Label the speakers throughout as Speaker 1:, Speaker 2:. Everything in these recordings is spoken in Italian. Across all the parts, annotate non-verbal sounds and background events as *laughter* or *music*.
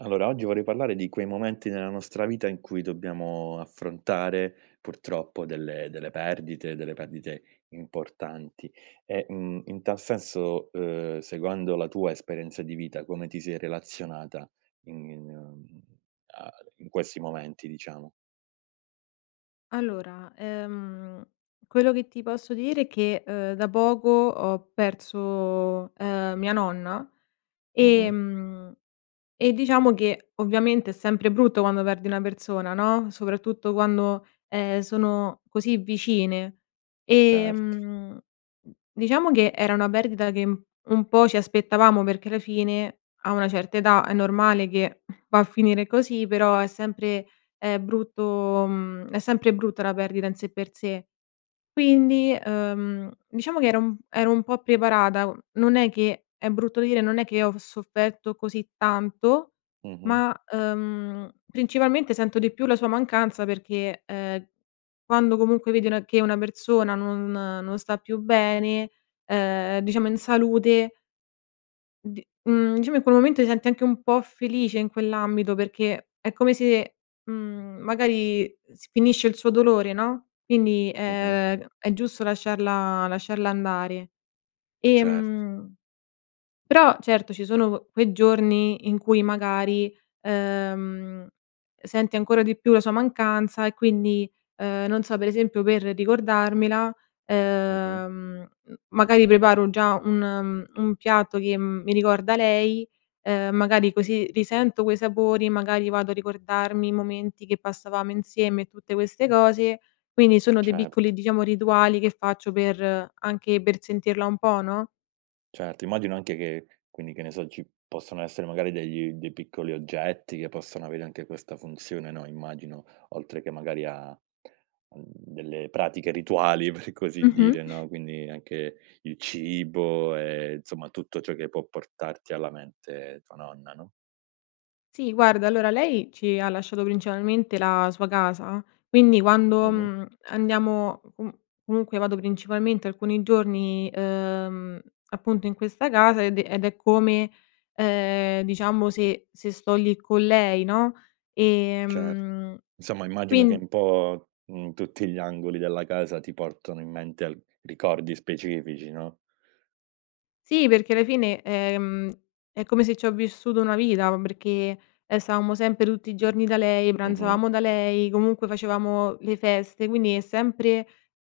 Speaker 1: Allora, oggi vorrei parlare di quei momenti nella nostra vita in cui dobbiamo affrontare, purtroppo, delle delle perdite, delle perdite importanti, e, mhmm, in tal senso, uhm, seguendo la tua esperienza di vita come ti sei relazionata ign in mhmm, a in questi momenti, diciamo?
Speaker 2: Allora, ehm, quello che ti posso dire che, uhm, da poco ho perso, uhm, mia nonna,
Speaker 1: Mh-mh.
Speaker 2: ehm, e diciamo, che ovviamente è sempre brutto quando perdi una persona, no, soprattutto quando, ehm, sono così vicine.
Speaker 1: Certo.
Speaker 2: Ehm, diciamo, che era una perdita che, mhmm, un po' ci aspettavamo, perché la fine, a una certa età è normale che va a finire così, però, è sempre, uhm, brutto mhmm, è sempre brutta la perdita in sé per sé. Quindi, uhm, diciamo, che ero un ero un po' preparata, mhmm, non è che è brutto dire, non è che ho v sofferto così tanto,
Speaker 1: Mh-mh.
Speaker 2: ma, uhm, principalmente sento di più la sua mancanza perché, uhm, quando comunque vedi una che una persona non non sta più bene, uhm, diciamo, in salute di mhmm, diciamo, in quel momento ti senti anche un po' felice, in quell'ambito, perché è come se, mhmm, magari, s finisce il suo dolore, no, quindi,
Speaker 1: Mh-mh.
Speaker 2: è è giusto lasciarla lasciarla andare.
Speaker 1: Cert
Speaker 2: Ehm, però, certo, ci sono q quei giorni in cui, magari, uhm, senti ancora di più la sua mancanza, e quindi, uhm, non so, per esempio, per ricordarmela,
Speaker 1: Mh-mh.
Speaker 2: uhm, magari, preparo già un un piatto che, mhmm, mi ricorda lei, uhm, magari così risento quei sapori, magari, vado a ricordarmi i momenti che passavamo insieme, e tutte queste cose. Quindi, sono dei piccoli,
Speaker 1: Certo.
Speaker 2: diciamo, rituali che faccio per anche per sentirla un po', no?
Speaker 1: Certo, immagino anche che quindi, che ne so, ci possono essere magari, degli dei piccoli oggetti che possono avere anche questa funzione, no, immagino oltre che, magari a, mhmm, delle pratiche rituali, per così
Speaker 2: Mh-mh.
Speaker 1: dire, no, quindi, anche il cibo e insomma, tutto ciò che può portarti alla mente tua nonna, no?
Speaker 2: Sì guarda, allora lei, ci ha lasciato principalmente la sua casa. Quindi, quando,
Speaker 1: Mh-mh.
Speaker 2: mhmm, andiamo, comu comunque vado principalmente alcuni giorni, uhm, appunto, in questa casa, ed è ed è come, ehm, diciamo se se sto lì con lei, no,
Speaker 1: Cer
Speaker 2: ehm,
Speaker 1: insomma, immagino che
Speaker 2: quin
Speaker 1: un po', mhmm, tutti gli angoli della casa ti portano in mente al ricordi specifici, no?
Speaker 2: Sì, perché alla fine, ehm, è come se c'ho vissuto una vita, ma perché, ehm, stavamo sempre tutti i giorni da lei,
Speaker 1: Mh-mh.
Speaker 2: pranzavamo da lei, comunque facevamo le feste. Quindi, è sempre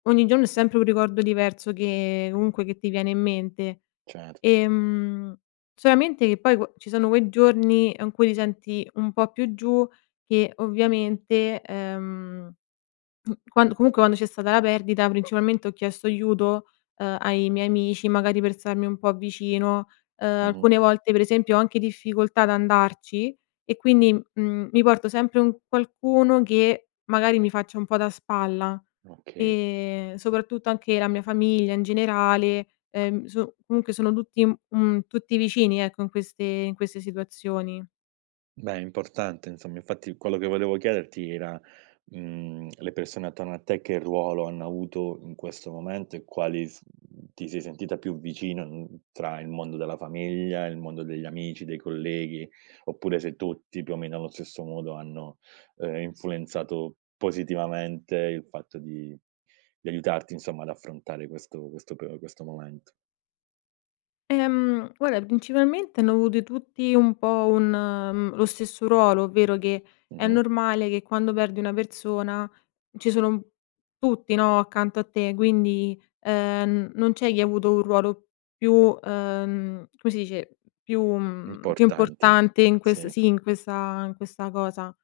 Speaker 2: ogni giorno è sempre un ricordo diverso che comunque, che ti viene in mente.
Speaker 1: Certo.
Speaker 2: Ehm, solamente che poi qua ci sono quei giorni, in cui ti senti un po' più giù, che ovviamente, ehm, mhmm, quand comunque quando c'è stata la perdita, principalmente ho chiesto aiuto, uhm, ai miei amici, magari per starmi un po' vicino. Uhm,
Speaker 1: Mh-mh.
Speaker 2: alcune volte per esempio ho anche difficoltà ad andarci e quindi, mhmm, mi porto sempre un qualcuno che magari, mi faccia un po' da spalla.
Speaker 1: Okay.
Speaker 2: Ehm, soprattutto anche la mia famiglia in generale, ehm, so comunque sono tutti, un mhmm, tutti vicini, ecco, in queste in queste situazioni.
Speaker 1: Beh, è importante insomma. Infatti quello che volevo chiederti era, mhmm, le persone attorno a te che ruolo hanno avuto in questo momento, e quali s mhmm, ti sei sentita più vicino, mhmm, tra il mondo della famiglia, il mondo degli amici, dei colleghi, oppure se tutti più o meno allo stesso modo hanno, ehm, influenzato positivamente il fatto di di aiutarti, insomma, ad affrontare questo questo pe o questo momento?
Speaker 2: Ehm, guarda, principalmente hanno avute tutti un po' un mhmm, lo stesso ruolo. Ovvero che, è
Speaker 1: Mh-mh.
Speaker 2: normale che quando perdi una persona ci sono un tutti, no, accanto a te. Quindi, ehm, non c'è chi avuto un ruolo più uhm, come si dice, più mhmm, più
Speaker 1: Importanti,
Speaker 2: importante in ques
Speaker 1: sì.
Speaker 2: sì, in questa in questa cosa.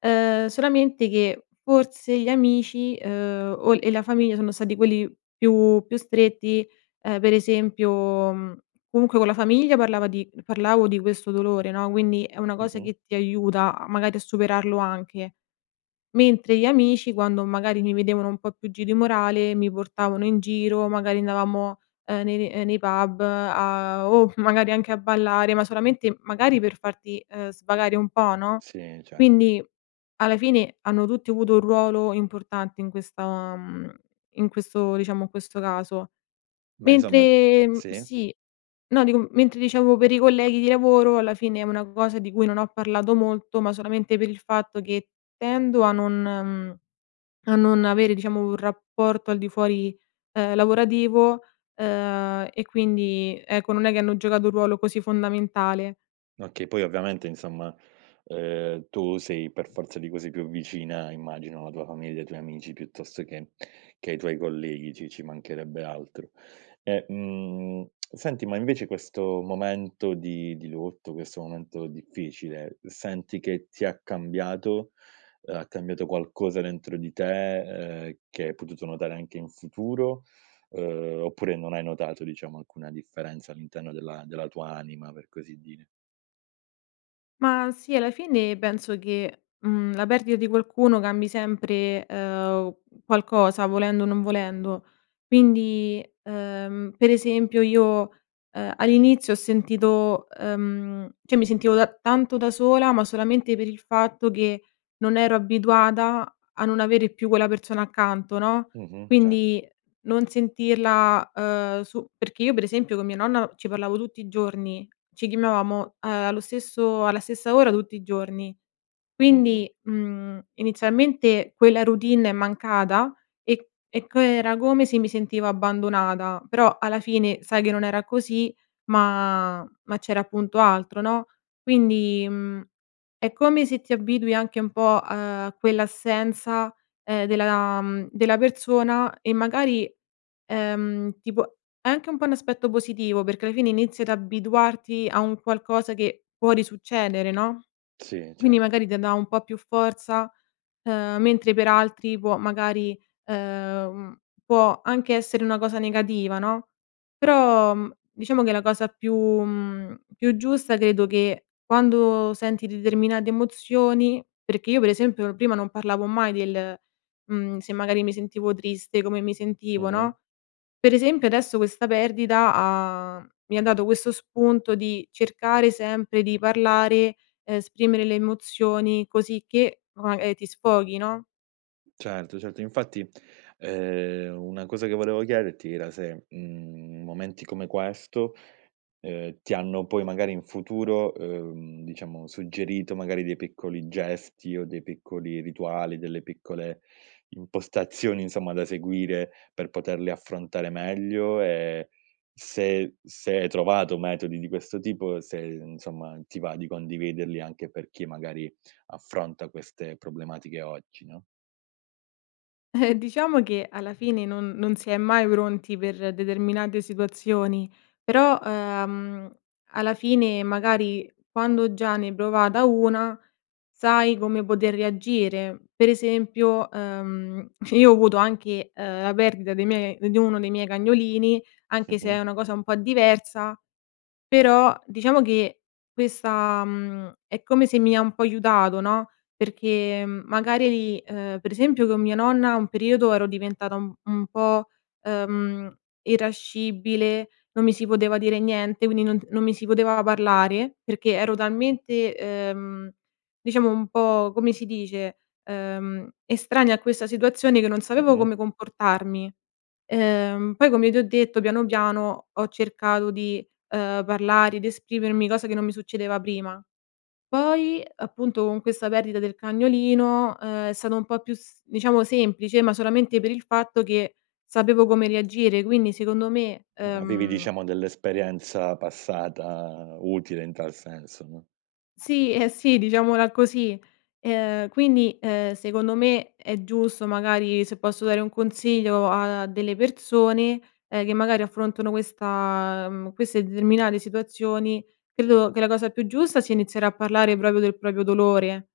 Speaker 2: Uhm, solamente che, f forse gli amici, uhm, o e la famiglia, sono stati quelli più più stretti. Ehm, per esempio, mhmm, comunque con la famiglia parlava di parlavo di questo dolore, no, quindi, è una cosa
Speaker 1: Mh-mh.
Speaker 2: che ti aiuta a magari, a superarlo anche. Mentre gli amici, quando magari mi vedevano un po' più giù di morale, mi portavano in giro. Magari andavamo, uhm, nei ne ehm, nei pub a o magari, anche a ballare. Ma solamente, magari per farti, uhm, svagare un po', no,
Speaker 1: Sì, cert
Speaker 2: quindi, alla fine, hanno tutti avuto un ruolo importante in questa mhmm, in questo diciamo, in questo caso.
Speaker 1: Beh, insomma
Speaker 2: Mentre, mhmm
Speaker 1: sì.
Speaker 2: sì. No, dico, m mentre diciamo per i colleghi di lavoro, alla fine è una cosa di cui non ho parlato molto, ma solamente per il fatto che tendo a non mhmm, a non avere, diciamo, un rapporto al di fuori, uhm, lavorativo. Uhm, e quindi ecco, non è che hanno giocato un ruolo così fondamentale.
Speaker 1: Okay. Poi ovviamente insomma, uhm, tu sei per forza di cose, più vicina, immagino, alla tua famiglia, ai tuoi amici piuttosto che che ai tuoi colleghi, ci ci mancherebbe altro. E, mhmm, *tsk* senti, ma invece questo momento di di lutto, questo momento difficile, senti che ti ha cambiato, uhm, ha cambiato qualcosa dentro di te, uhm, che hai potuto notare anche in futuro? Uhm, oppure non hai notato, diciamo, alcuna differenza all'interno della della tua anima, per così dire.
Speaker 2: Ma sì, alla fine penso che, mhmm, la perdita di qualcuno cambi sempre, uhm, qualcosa, volendo o non volendo. Quindi, uhm, per esempio io, uhm, all'inizio ho sentito uhm, cioè mi sentivo da tanto da sola, ma solamente per il fatto che non ero abituata a non avere più quella persona accanto, no,
Speaker 1: Mh-mh. Cert
Speaker 2: Quindi non sentirla, uhm su perché io per esempio, con mia nonna ci parlavo tutti i giorni. Ci chiamavamo, uhm, allo stesso alla stessa ora, tutti i giorni.
Speaker 1: Mh-mh.
Speaker 2: Quindi, mhmm, inizialmente quella routine è mancata e e c era come se mi sentivo abbandonata. Però, alla fine sai che, non era così, ma ma c'era appunto altro, no, quindi, mhmm, è come se ti abitui anche un po', uhm, a quell'assenza, ehm, della della persona, e magari, ehm, tipo, è anche un po' un aspetto positivo. Perché alla fine inizi ad abituarti a un qualcosa che può risuccedere, no,
Speaker 1: Sì,
Speaker 2: quindi,
Speaker 1: cer
Speaker 2: magari te dà un po' più forza. Uhm, mentre per altri può magari, uhm, può anche essere una cosa negativa, no, però, mhmm, diciamo che, la cosa più mhmm, più giusta, credo che quando senti determinate emozioni perché io per esempio, prima non parlavo mai del mhmm, se magari, mi sentivo triste come mi sentivo,
Speaker 1: Mh-mh.
Speaker 2: no, per esempio, adesso questa perdita ha mi ha dato questo spunto di cercare sempre di parlare, esprimere le emozioni cosicché o magari ti sfoghi, no?
Speaker 1: Certo, certo. Infatti, ehm, una cosa che volevo chiederti era se, mhmm, momenti come questo, ehm, ti hanno poi, magari in futuro, uhm, diciamo suggerito magari dei piccoli gesti o dei piccoli rituali, delle piccole impostazioni insomma, da seguire, per poterle affrontare meglio? E se se hai trovato metodi di questo tipo, se insomma, ti va di condividerli, anche per chi magari, affronta queste problematiche oggi, no?
Speaker 2: Eh diciamo che alla fine non non si è mai pronti per determinate situazioni però, ehm, alla fine magari, quando già ne hai provata una, sai come poter reagire. Per esempio, ehm, *giggles* io ho avuto anche, ehm, la perdita dei miei di uno dei miei cagnolini, anche se
Speaker 1: Mh-mh.
Speaker 2: è una cosa un po' diversa, però diciamo che questa, mhmm, è come se mi ha un po' aiutato, no. Perché magari di ehm, per esempio con mia nonna un periodo ero diventata un un po', ehm, irascibile, non mi si poteva dire niente, quindi non non mi si poteva parlare perché ero talmente, ehm, diciamo un po' come si dice, ehm, estranea a questa situazione che non sapevo
Speaker 1: Mh-mh.
Speaker 2: come comportarmi. Ehm, poi come ti ho detto piano, piano ho cercato di, ehm, parlare ed esprimermi, cosa che non mi succedeva prima. Poi appunto, con questa perdita del cagnolino, ehm, è stato un po' più diciamo semplice ma solamente per il fatto che sapevo come reagire. Quindi secondo me,
Speaker 1: Avevi
Speaker 2: ehm
Speaker 1: diciamo dell'esperienza passata utile in tal senso, no?
Speaker 2: Sì, eh sì, diciamola così. Ehm, quindi, ehm, secondo me è giusto, magari se posso dare un consiglio a delle persone, ehm, che magari affrontano questa mhmm, queste determinate situazioni, credo che la cosa più giusta sia iniziare a parlare proprio del proprio dolore.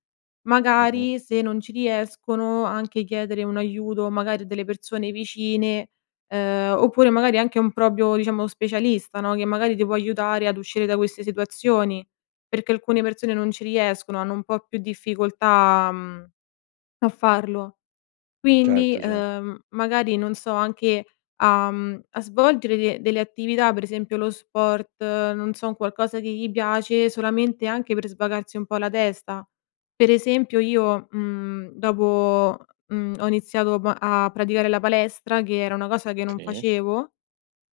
Speaker 1: Mh-mh.
Speaker 2: Magari se non ci riescono anche chiedere un aiuto, magari a delle persone vicine, ehm, oppure magari anche un proprio, diciamo specialista, no, che magari ti può aiutare ad uscire da queste situazioni. Perché alcune persone non ci riescono, hanno un po' più difficoltà, mhmm, a farlo. Quindi,
Speaker 1: Certo, certo.
Speaker 2: ehm, magari non so, anche a, mhmm, a svolgere de delle attività, per esempio lo sport, non so, un qualcosa che gli piace solamente anche per svagarsi un po' la testa. Per esempio io, mhmm, dopo, mhmm, ho iniziato m a praticare la palestra che era una cosa che non
Speaker 1: Sì.
Speaker 2: facevo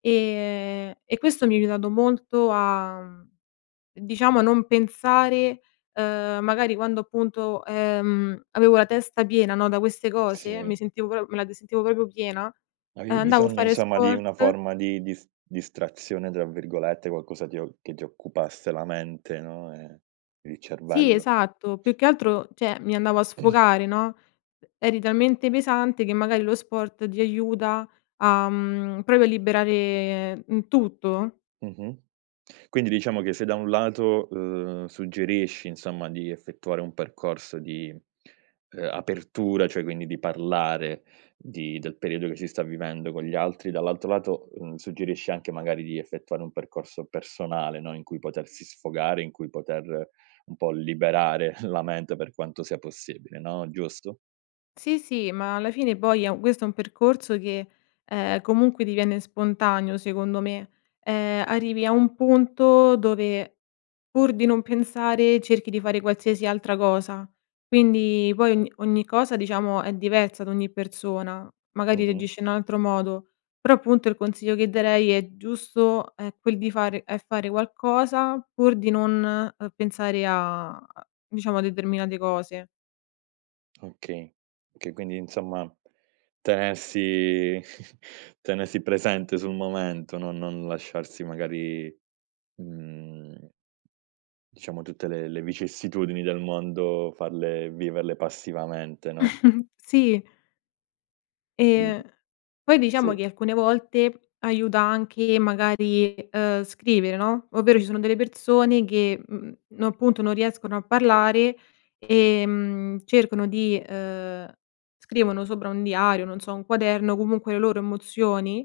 Speaker 2: e e questo mi ha aiutato molto a, mhmm, diciamo non pensare, ehm, magari quando appunto, ehm, avevo la testa piena, no, da queste cose,
Speaker 1: Sì.
Speaker 2: mi sentivo pro me la d sentivo proprio piena,
Speaker 1: Avevi
Speaker 2: andavo a
Speaker 1: bisogno,
Speaker 2: fare
Speaker 1: insomma, di una
Speaker 2: sport
Speaker 1: forma di dis "distrazione", tra virgolette, qualcosa ti o che ti occupasse la mente, no, e il
Speaker 2: Sì
Speaker 1: cervello.
Speaker 2: esatto, più che altro, cioè mi andavo a
Speaker 1: *clears throat*
Speaker 2: sfogare, no. Eri talmente pesante che magari lo sport ti aiuta a, mhmm, proprio a liberare in tutto.
Speaker 1: Mh-mh. Quindi, diciamo che se da un lato, uhm, suggerisci insomma di effettuare un percorso di, ehm, apertura, cioè quindi di parlare di del periodo che si sta vivendo con gli altri, dall'altro lato, mhmm, suggerisci anche magari di effettuare un percorso personale, no. In cui potersi sfogare, in cui poter un po' liberare *chuckles* la mente per quanto sia possibile, no. Giusto?
Speaker 2: Sì, sì, ma alla fine poi è u questo è un percorso che, ehm, comunque diviene spontaneo secondo me. Ehm, arrivi a un punto dove, pur di non pensare, cerchi di fare qualsiasi altra cosa. Quindi poi ogn ogni cosa diciamo è diversa da ogni persona, magari
Speaker 1: Mh-mh.
Speaker 2: reagisce in altro modo, però appunto il consiglio che darei è giusto è quel di fare è fare qualcosa pur di non, uhm, pensare a diciamo a determinate cose.
Speaker 1: Okay, okay quindi, insomma tenersi *chuckles* tenersi presente sul momento. No non lasciarsi magari, mhmm, diciamo tutte le le vicissitudini del mondo, farle viverle passivamente, no?
Speaker 2: *chuckles* Sì. Ehm,
Speaker 1: *unintelligible*
Speaker 2: poi diciamo
Speaker 1: Sì.
Speaker 2: che, alcune volte, aiuta anche magari, uhm, scrivere no, ovvero ci sono delle persone che, mhmm, no appunto non riescono a parlare ehm, cercano di, uhm scrivono sopra un diario, non so, un quaderno, comunque le loro emozioni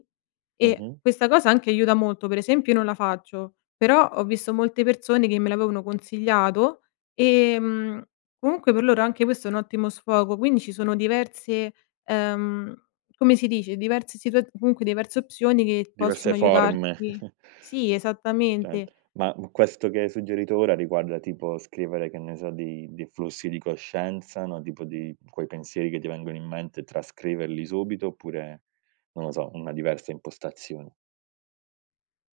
Speaker 2: e
Speaker 1: Mh-mh.
Speaker 2: questa cosa anche aiuta molto, per esempio io non la faccio, però ho visto molte persone che me l'avevano consigliato e, mhmm, comunque per loro anche questo è un ottimo sfogo, quindi ci sono diverse uhm, come si dice, diverse situaz comunque diverse opzioni che
Speaker 1: Diverse
Speaker 2: possono
Speaker 1: forme.
Speaker 2: aiutarti
Speaker 1: *chuckles*
Speaker 2: Sì, esattamente.
Speaker 1: *unintelligible* Ma, mhmm, questo che hai suggerito ora riguarda tipo scrivere, che ne so, dei dei flussi di coscienza, no, tipo dei quei pensieri che ti vengono in mente, trascriverli subito, oppure, non lo so, una diversa impostazione.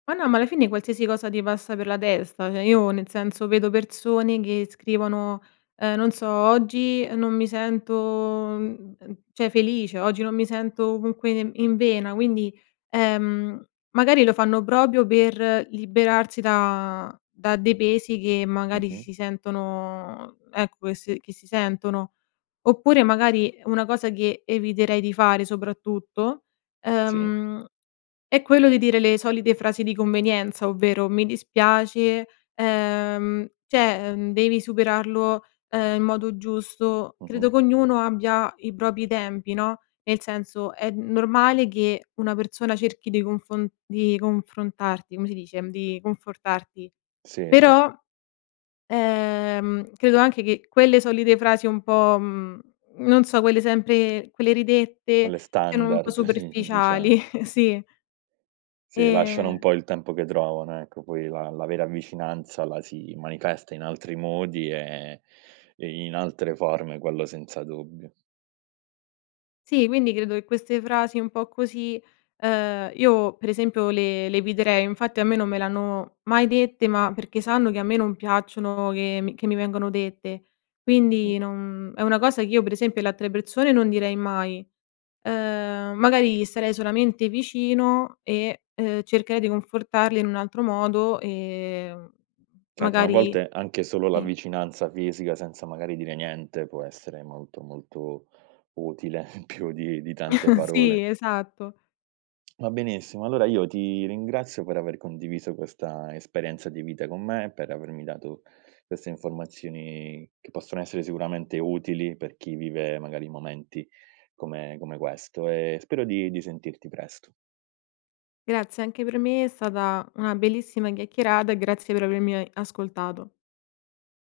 Speaker 2: Ma no, ma alla fine qualsiasi cosa ti passa per la testa. Cioè, io, nel senso, vedo persone che scrivono, uhm, non so: "Oggi non mi sento, mhmm, uhm, cioè, felice, oggi non mi sento comunque ne in vena." Quindi, ehm, magari lo fanno proprio per liberarsi da da dei pesi che magari
Speaker 1: Mh-mh.
Speaker 2: si sentono ecco, che s che si sentono. Oppure magari, una cosa che eviterei di fare, soprattutto,
Speaker 1: Sì.
Speaker 2: uhm, è quello di dire le solite frasi di convenienza, ovvero: "Mi dispiace." Ehm, cioè, uhm, "Devi superarlo, uhm, in modo giusto." Credo
Speaker 1: Mh-mh.
Speaker 2: che ognuno abbia i propri tempi, no, nel senso, è normale che una persona cerchi de confon di confrontarti come si dice, di confortarti.
Speaker 1: Sì, cer
Speaker 2: Però, ehm, credo anche che quelle solite frasi un po' mhmm, non so, quelle sempre quelle ridette,
Speaker 1: Quelle
Speaker 2: siano un po'
Speaker 1: standard *chuckles*
Speaker 2: superficiali
Speaker 1: diciamo.
Speaker 2: Sì.
Speaker 1: Sì, lasciano un
Speaker 2: E
Speaker 1: po' il tempo che trovano, ecco, poi la la vera vicinanza la si manifesta in altri modi e e in altre forme, quello senza dubbio.
Speaker 2: Sì, quindi credo che queste frasi un po' così, uhm, io, per esempio, le le eviterei. Infatti a me non me le hanno mai dette, ma perché sanno che a me non piacciono che mi che mi vengono dette.
Speaker 1: Mh-mh.
Speaker 2: Quindi non è una cosa che io, per esempio, le altre persone non direi mai, uhm, magari gli starei solamente vicino e, uhm, cercherei di confortarle in un altro modo, ehm,
Speaker 1: Certo, ma a
Speaker 2: magari
Speaker 1: volte anche solo la
Speaker 2: Sì.
Speaker 1: vicinanza fisica, senza magari dire niente, può essere molto, molto utile più di di tante
Speaker 2: *chuckles*
Speaker 1: parole.
Speaker 2: Sì, esatto.
Speaker 1: *clicks tongue* Va benissimo, allora io ti ringrazio per aver condiviso questa esperienza di vita con me, per avermi dato queste informazioni che possono essere sicuramente utili per chi vive, magari, momenti come come questo, e spero di di sentirti presto.
Speaker 2: Grazie, anche per me è stata una bellissima chiacchierata, e grazie per avermi e ascoltato.